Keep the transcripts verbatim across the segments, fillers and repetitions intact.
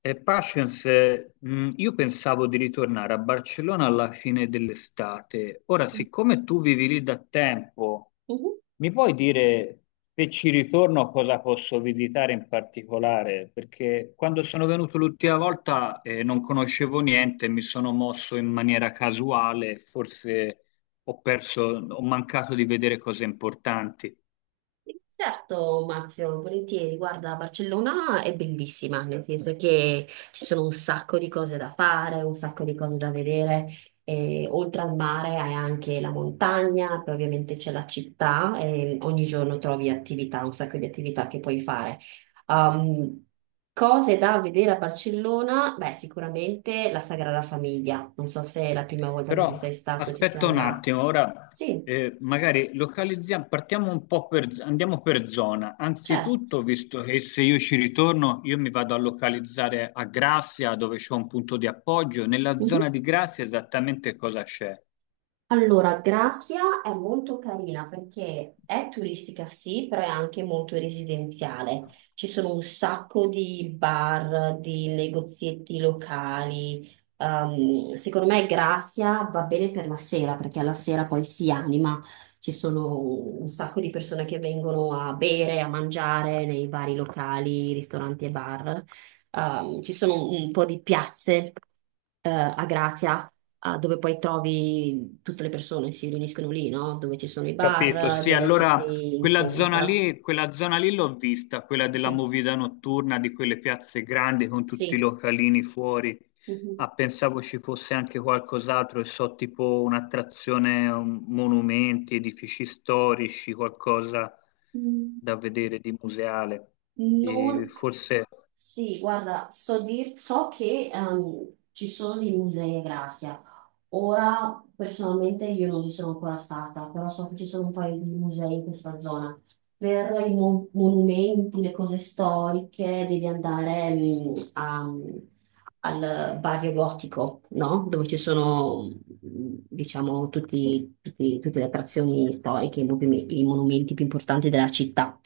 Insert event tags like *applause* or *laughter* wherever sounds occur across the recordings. Eh, Patience, mh, io pensavo di ritornare a Barcellona alla fine dell'estate. Ora, Mhm. siccome tu vivi lì da tempo, mi puoi dire se ci ritorno cosa posso visitare in particolare? Perché quando sono venuto l'ultima volta, eh, non conoscevo niente, mi sono mosso in maniera casuale, forse ho perso, ho mancato di vedere cose importanti. Certo, Marzio, volentieri. Guarda, Barcellona è bellissima, nel senso che ci sono un sacco di cose da fare, un sacco di cose da vedere. E, oltre al mare hai anche la montagna, poi ovviamente c'è la città e ogni giorno trovi attività, un sacco di attività che puoi fare. Um, cose da vedere a Barcellona? Beh, sicuramente la Sagrada Famiglia. Non so se è la prima volta che ci Però sei stato, ci sei aspetta un andato. attimo, ora Sì, eh, magari localizziamo, partiamo un po' per, andiamo per zona. certo. Anzitutto, visto che se io ci ritorno, io mi vado a localizzare a Grazia, dove c'è un punto di appoggio. Nella Mhm. zona di Grazia esattamente cosa c'è? Allora, Grazia è molto carina perché è turistica sì, però è anche molto residenziale. Ci sono un sacco di bar, di negozietti locali. Ehm, secondo me Grazia va bene per la sera perché alla sera poi si anima. Ci sono un sacco di persone che vengono a bere, a mangiare nei vari locali, ristoranti e bar. Ehm, ci sono un po' di piazze, eh, a Grazia ah, dove poi trovi tutte le persone, si riuniscono lì, no? Dove ci sono i Capito, bar, sì, dove ci allora si quella zona incontra. lì, quella zona lì l'ho vista, quella della Sì, movida notturna, di quelle piazze grandi con tutti i sì. localini fuori. Mhm. Ah, pensavo ci fosse anche qualcos'altro, e so, tipo un'attrazione, un- monumenti, edifici storici, qualcosa Mm, da vedere di museale. E non... forse Sì, guarda, so, dir- so che ehm, ci sono dei musei a Gracia. Ora personalmente io non ci sono ancora stata, però so che ci sono un paio di musei in questa zona. Per i mo- monumenti, le cose storiche, devi andare mm, a- al barrio gotico, no? Dove ci sono, mm, diciamo, tutti- tutti- tutte le attrazioni storiche, i movime- i monumenti più importanti della città.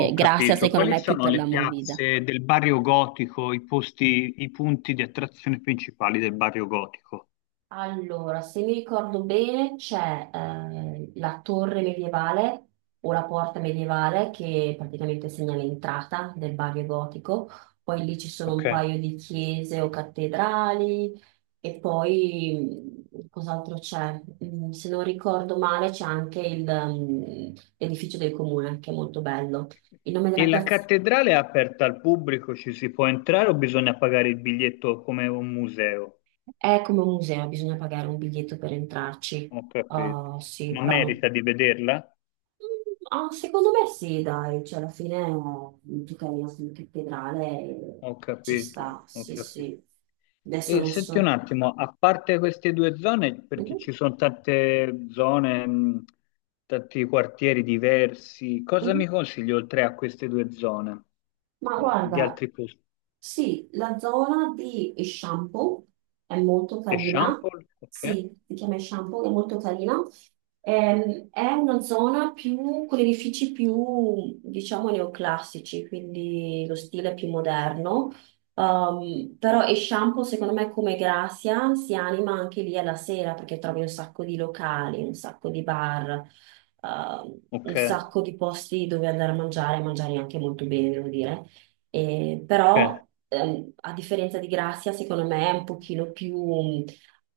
ho grazie, capito. secondo Quali me, più sono per le la movida. piazze del barrio gotico, i posti, i punti di attrazione principali del barrio gotico? Allora, se mi ricordo bene, c'è eh, la torre medievale o la porta medievale che praticamente segna l'entrata del Bavio Gotico, poi lì ci sono Ok. un paio di chiese o cattedrali e poi mh, cos'altro c'è? Mm, Se non ricordo male c'è anche il, mm, l'edificio del comune che è molto bello. Il nome E della la piazza cattedrale è aperta al pubblico, ci si può entrare o bisogna pagare il biglietto come un museo? è come un museo, bisogna pagare un biglietto per entrarci. Ho capito. Ah, sì, Ma però no. merita di vederla? Ah, secondo me sì, dai, cioè alla fine eh, tu cammini in cattedrale e Ho ci capito, sta, ho sì, capito. sì. Adesso E non senti un so. attimo, a parte queste due zone, perché Mhm, ci sono tante zone, mh, tanti quartieri diversi, cosa mhm. mi consigli oltre a queste due zone Ma di, di guarda, altri posti? sì, la zona di shampoo è molto carina, Eixample? Ok, sì, si chiama shampoo, è molto carina. Ehm, è una zona più, con edifici più, diciamo, neoclassici, quindi lo stile più moderno. Ehm, però e shampoo, secondo me, come Grazia, si anima anche lì alla sera perché trovi un sacco di locali, un sacco di bar, ehm, un ok, sacco di posti dove andare a mangiare, e mangiare anche molto bene, devo dire. Eh, ok. però, ehm, a differenza di Grazia, secondo me è un pochino più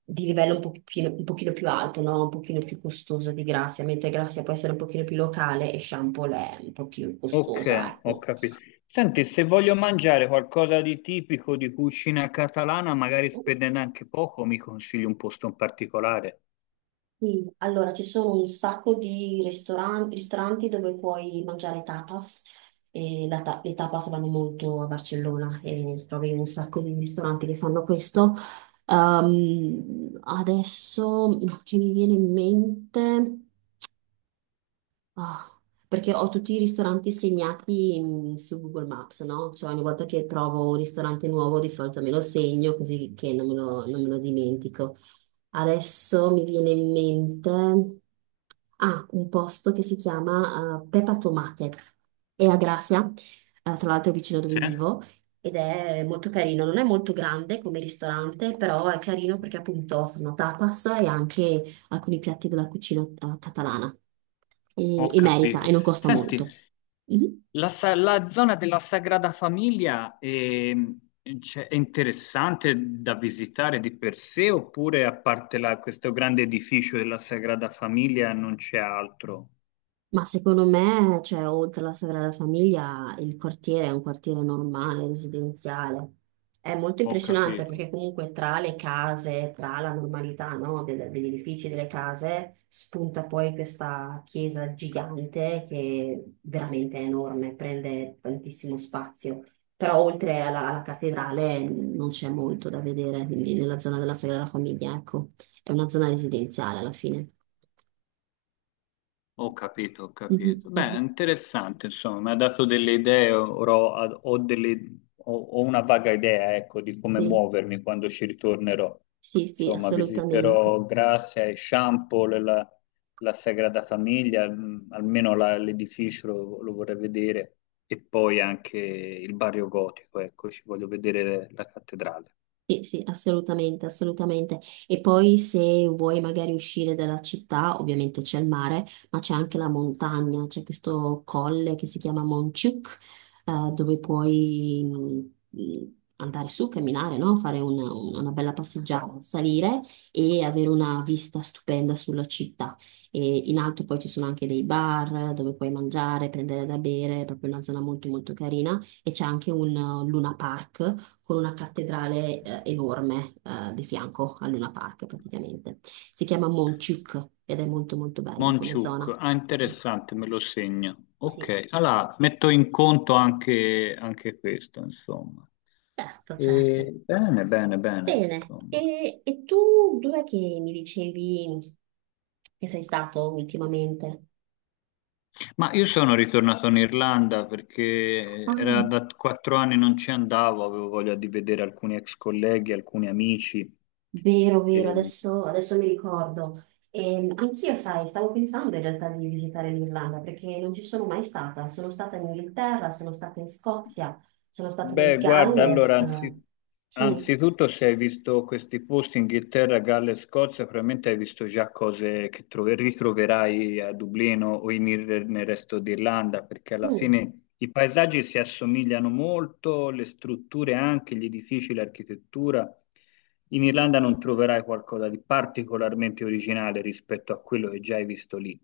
di livello un pochino, un pochino più alto, no? Un pochino più costoso di Grazia, mentre Grazia può essere un pochino più locale e Shampoo è un po' più costosa, Ok, ho ecco. capito. Senti, se voglio mangiare qualcosa di tipico di cucina catalana, magari spendendo anche poco, mi consigli un posto in particolare. Sì, allora ci sono un sacco di ristoran- ristoranti dove puoi mangiare tapas e la ta- le tapas vanno molto a Barcellona e trovi un sacco di ristoranti che fanno questo. Ehm, adesso no, che mi viene in mente. Ah, perché ho tutti i ristoranti segnati mm, su Google Maps, no? Cioè ogni volta che trovo un ristorante nuovo di solito me lo segno così che non me lo, non me lo dimentico. Adesso mi viene in mente ah, un posto che si chiama eh, Peppa Tomate, è a Gracia, eh, tra l'altro vicino dove Sì, vivo, ed è molto carino. Non è molto grande come ristorante, però è carino perché appunto fanno tapas e anche alcuni piatti della cucina eh, catalana e, ho e merita capito. e non costa molto. Senti, Mhm. la, sa- la zona della Sagrada Famiglia ehm, cioè, è, interessante da visitare di per sé, oppure a parte la- questo grande edificio della Sagrada Famiglia non c'è altro? Ma secondo me, cioè, oltre alla Sagrada Famiglia, il quartiere è un quartiere normale, residenziale. È molto Ho impressionante capito. perché comunque tra le case, tra la normalità, no, del- degli edifici, delle case, spunta poi questa chiesa gigante che veramente è enorme, prende tantissimo spazio. Però oltre alla, alla cattedrale non c'è molto da vedere quindi, nella zona della Sagrada Famiglia, ecco. È una zona residenziale alla fine. Ho capito, ho capito. Mhm, Beh, è mhm, interessante, insomma, mi ha dato delle idee, ora ho, ho delle- ho- ho una vaga idea, ecco, di come sì. muovermi quando ci ritornerò. Sì, sì, Insomma, assolutamente. visiterò Grazia e Champol, la, la Sagrada Famiglia, mh, almeno la- l'edificio lo, lo vorrei vedere, e poi anche il barrio gotico, ecco, ci voglio vedere la cattedrale. Sì, sì, assolutamente, assolutamente. E poi se vuoi magari uscire dalla città, ovviamente c'è il mare, ma c'è anche la montagna, c'è questo colle che si chiama Monciuc, eh, dove puoi mh, mh, andare su, camminare, no? Fare una, una bella passeggiata, salire e avere una vista stupenda sulla città. E in alto poi ci sono anche dei bar dove puoi mangiare, prendere da bere, è proprio una zona molto molto carina e c'è anche un eh, Luna Park con una cattedrale eh, enorme eh, di fianco al Luna Park praticamente. Si chiama Monchuk ed è molto molto bella come Monciuc, zona. ah Sì. interessante, me lo segno. Sì, Ok, allora metto in conto anche, anche questo, insomma. certo, certo. E bene, bene, bene, Bene, insomma. e, e tu dov'è che mi dicevi che sei stato ultimamente? Ma io sono ritornato in Irlanda perché era da quattro anni non ci andavo, avevo voglia di vedere alcuni ex colleghi, alcuni amici. Vero, vero, ehm, adesso, adesso mi ricordo. Ehm, anch'io, sai, stavo pensando in realtà di visitare l'Irlanda perché non ci sono mai stata. Sono stata in Inghilterra, sono stata in Scozia, sono stata nel Beh, guarda, allora, Galles. anzi- Sì. anzitutto se hai visto questi posti, Inghilterra, Galles, Scozia, probabilmente hai visto già cose che trove- ritroverai a Dublino o in ir- nel resto d'Irlanda, perché alla Mm. fine i paesaggi si assomigliano molto, le strutture anche, gli edifici, l'architettura. In Irlanda non troverai qualcosa di particolarmente originale rispetto a quello che già hai visto lì.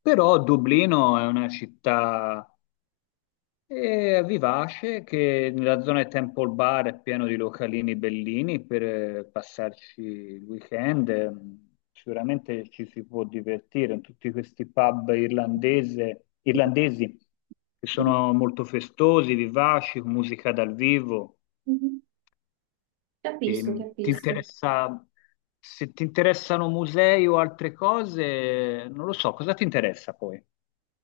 Però Dublino è una città e vivace che nella zona di Temple Bar è pieno di localini bellini per eh, passarci il weekend. Ehm, Sicuramente ci si può divertire in tutti questi pub irlandese- irlandesi che sono *laughs* molto festosi, vivaci, con musica dal vivo. Mhm. Capisco, Ehm, ti capisco. interessa, se ti interessano musei o altre cose, non lo so, cosa ti interessa poi?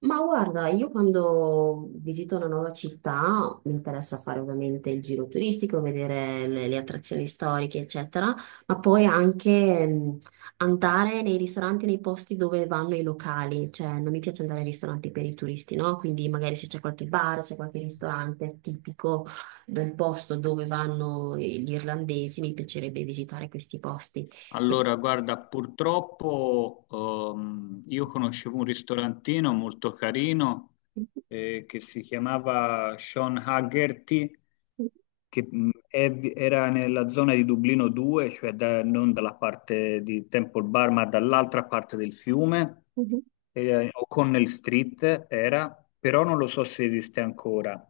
Ma guarda, io quando visito una nuova città mi interessa fare ovviamente il giro turistico, vedere le, le attrazioni storiche, eccetera, ma poi anche mh, andare nei ristoranti, nei posti dove vanno i locali, cioè non mi piace andare ai ristoranti per i turisti, no? Quindi magari se c'è qualche bar, c'è qualche ristorante tipico del posto dove vanno gli irlandesi, mi piacerebbe visitare questi posti. E- Allora, guarda, purtroppo ehm, io conoscevo un ristorantino molto carino eh, che si chiamava Sean Haggerty che mh, è- era nella zona di Dublino due, cioè da- non dalla parte di Temple Bar, ma dall'altra parte del fiume, mhm, eh, O'Connell Street era, però non lo so se esiste ancora.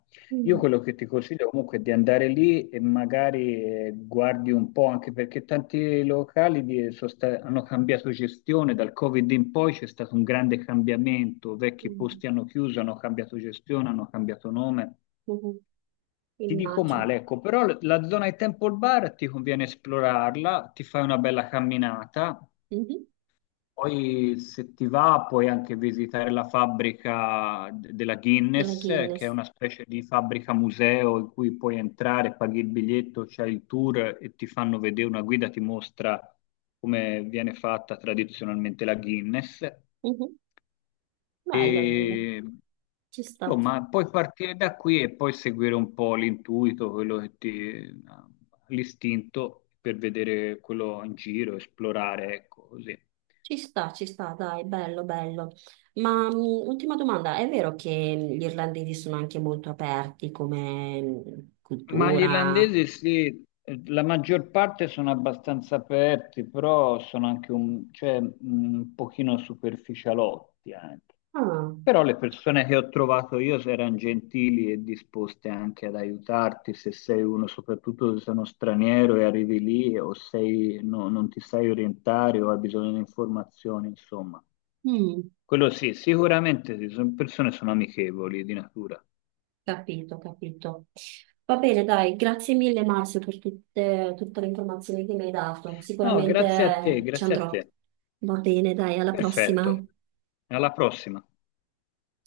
Io mhm, quello che ti consiglio comunque è di andare lì e magari eh, guardi un po', anche perché tanti locali di- sono sta- hanno cambiato gestione, dal Covid in poi c'è stato un grande cambiamento, vecchi mhm, posti hanno chiuso, hanno cambiato gestione, hanno cambiato nome. mhm, Ti dico immagino. male, ecco, però l- la zona di Temple Bar ti conviene esplorarla, ti fai una bella camminata, Mhm. poi se ti va puoi anche visitare la fabbrica d- della Della Guinness, eh, che è Guinness. una specie di fabbrica museo in cui puoi entrare, paghi il biglietto, c'hai il tour e ti fanno vedere, una guida ti mostra come viene fatta tradizionalmente la Guinness. Mhm. Bello, bello. E, Ci sta, insomma, puoi partire da qui e poi seguire un po' l'intuito, quello che ti, l'istinto per vedere quello in giro, esplorare, ecco, così. ci sta, ci sta, dai, bello, bello. Ma mh, ultima domanda, è vero che gli irlandesi sono anche molto aperti come mh, Ma gli cultura? irlandesi sì, eh, la maggior parte sono abbastanza aperti, però sono anche un, cioè, un pochino superficialotti anche. Ah, Però le persone che ho trovato io erano gentili e disposte anche ad aiutarti se sei uno, soprattutto se sei uno straniero e arrivi lì o sei, no- non ti sai orientare o hai bisogno di informazioni, insomma. mm, Quello sì, sicuramente sì, sono persone sono amichevoli di natura. capito, capito. Va bene, dai, grazie mille Marzio per tutte, tutte le informazioni che mi hai dato. No, Sicuramente grazie a te, eh, ci grazie a andrò. te. Va bene, dai, alla Perfetto. prossima. Alla prossima.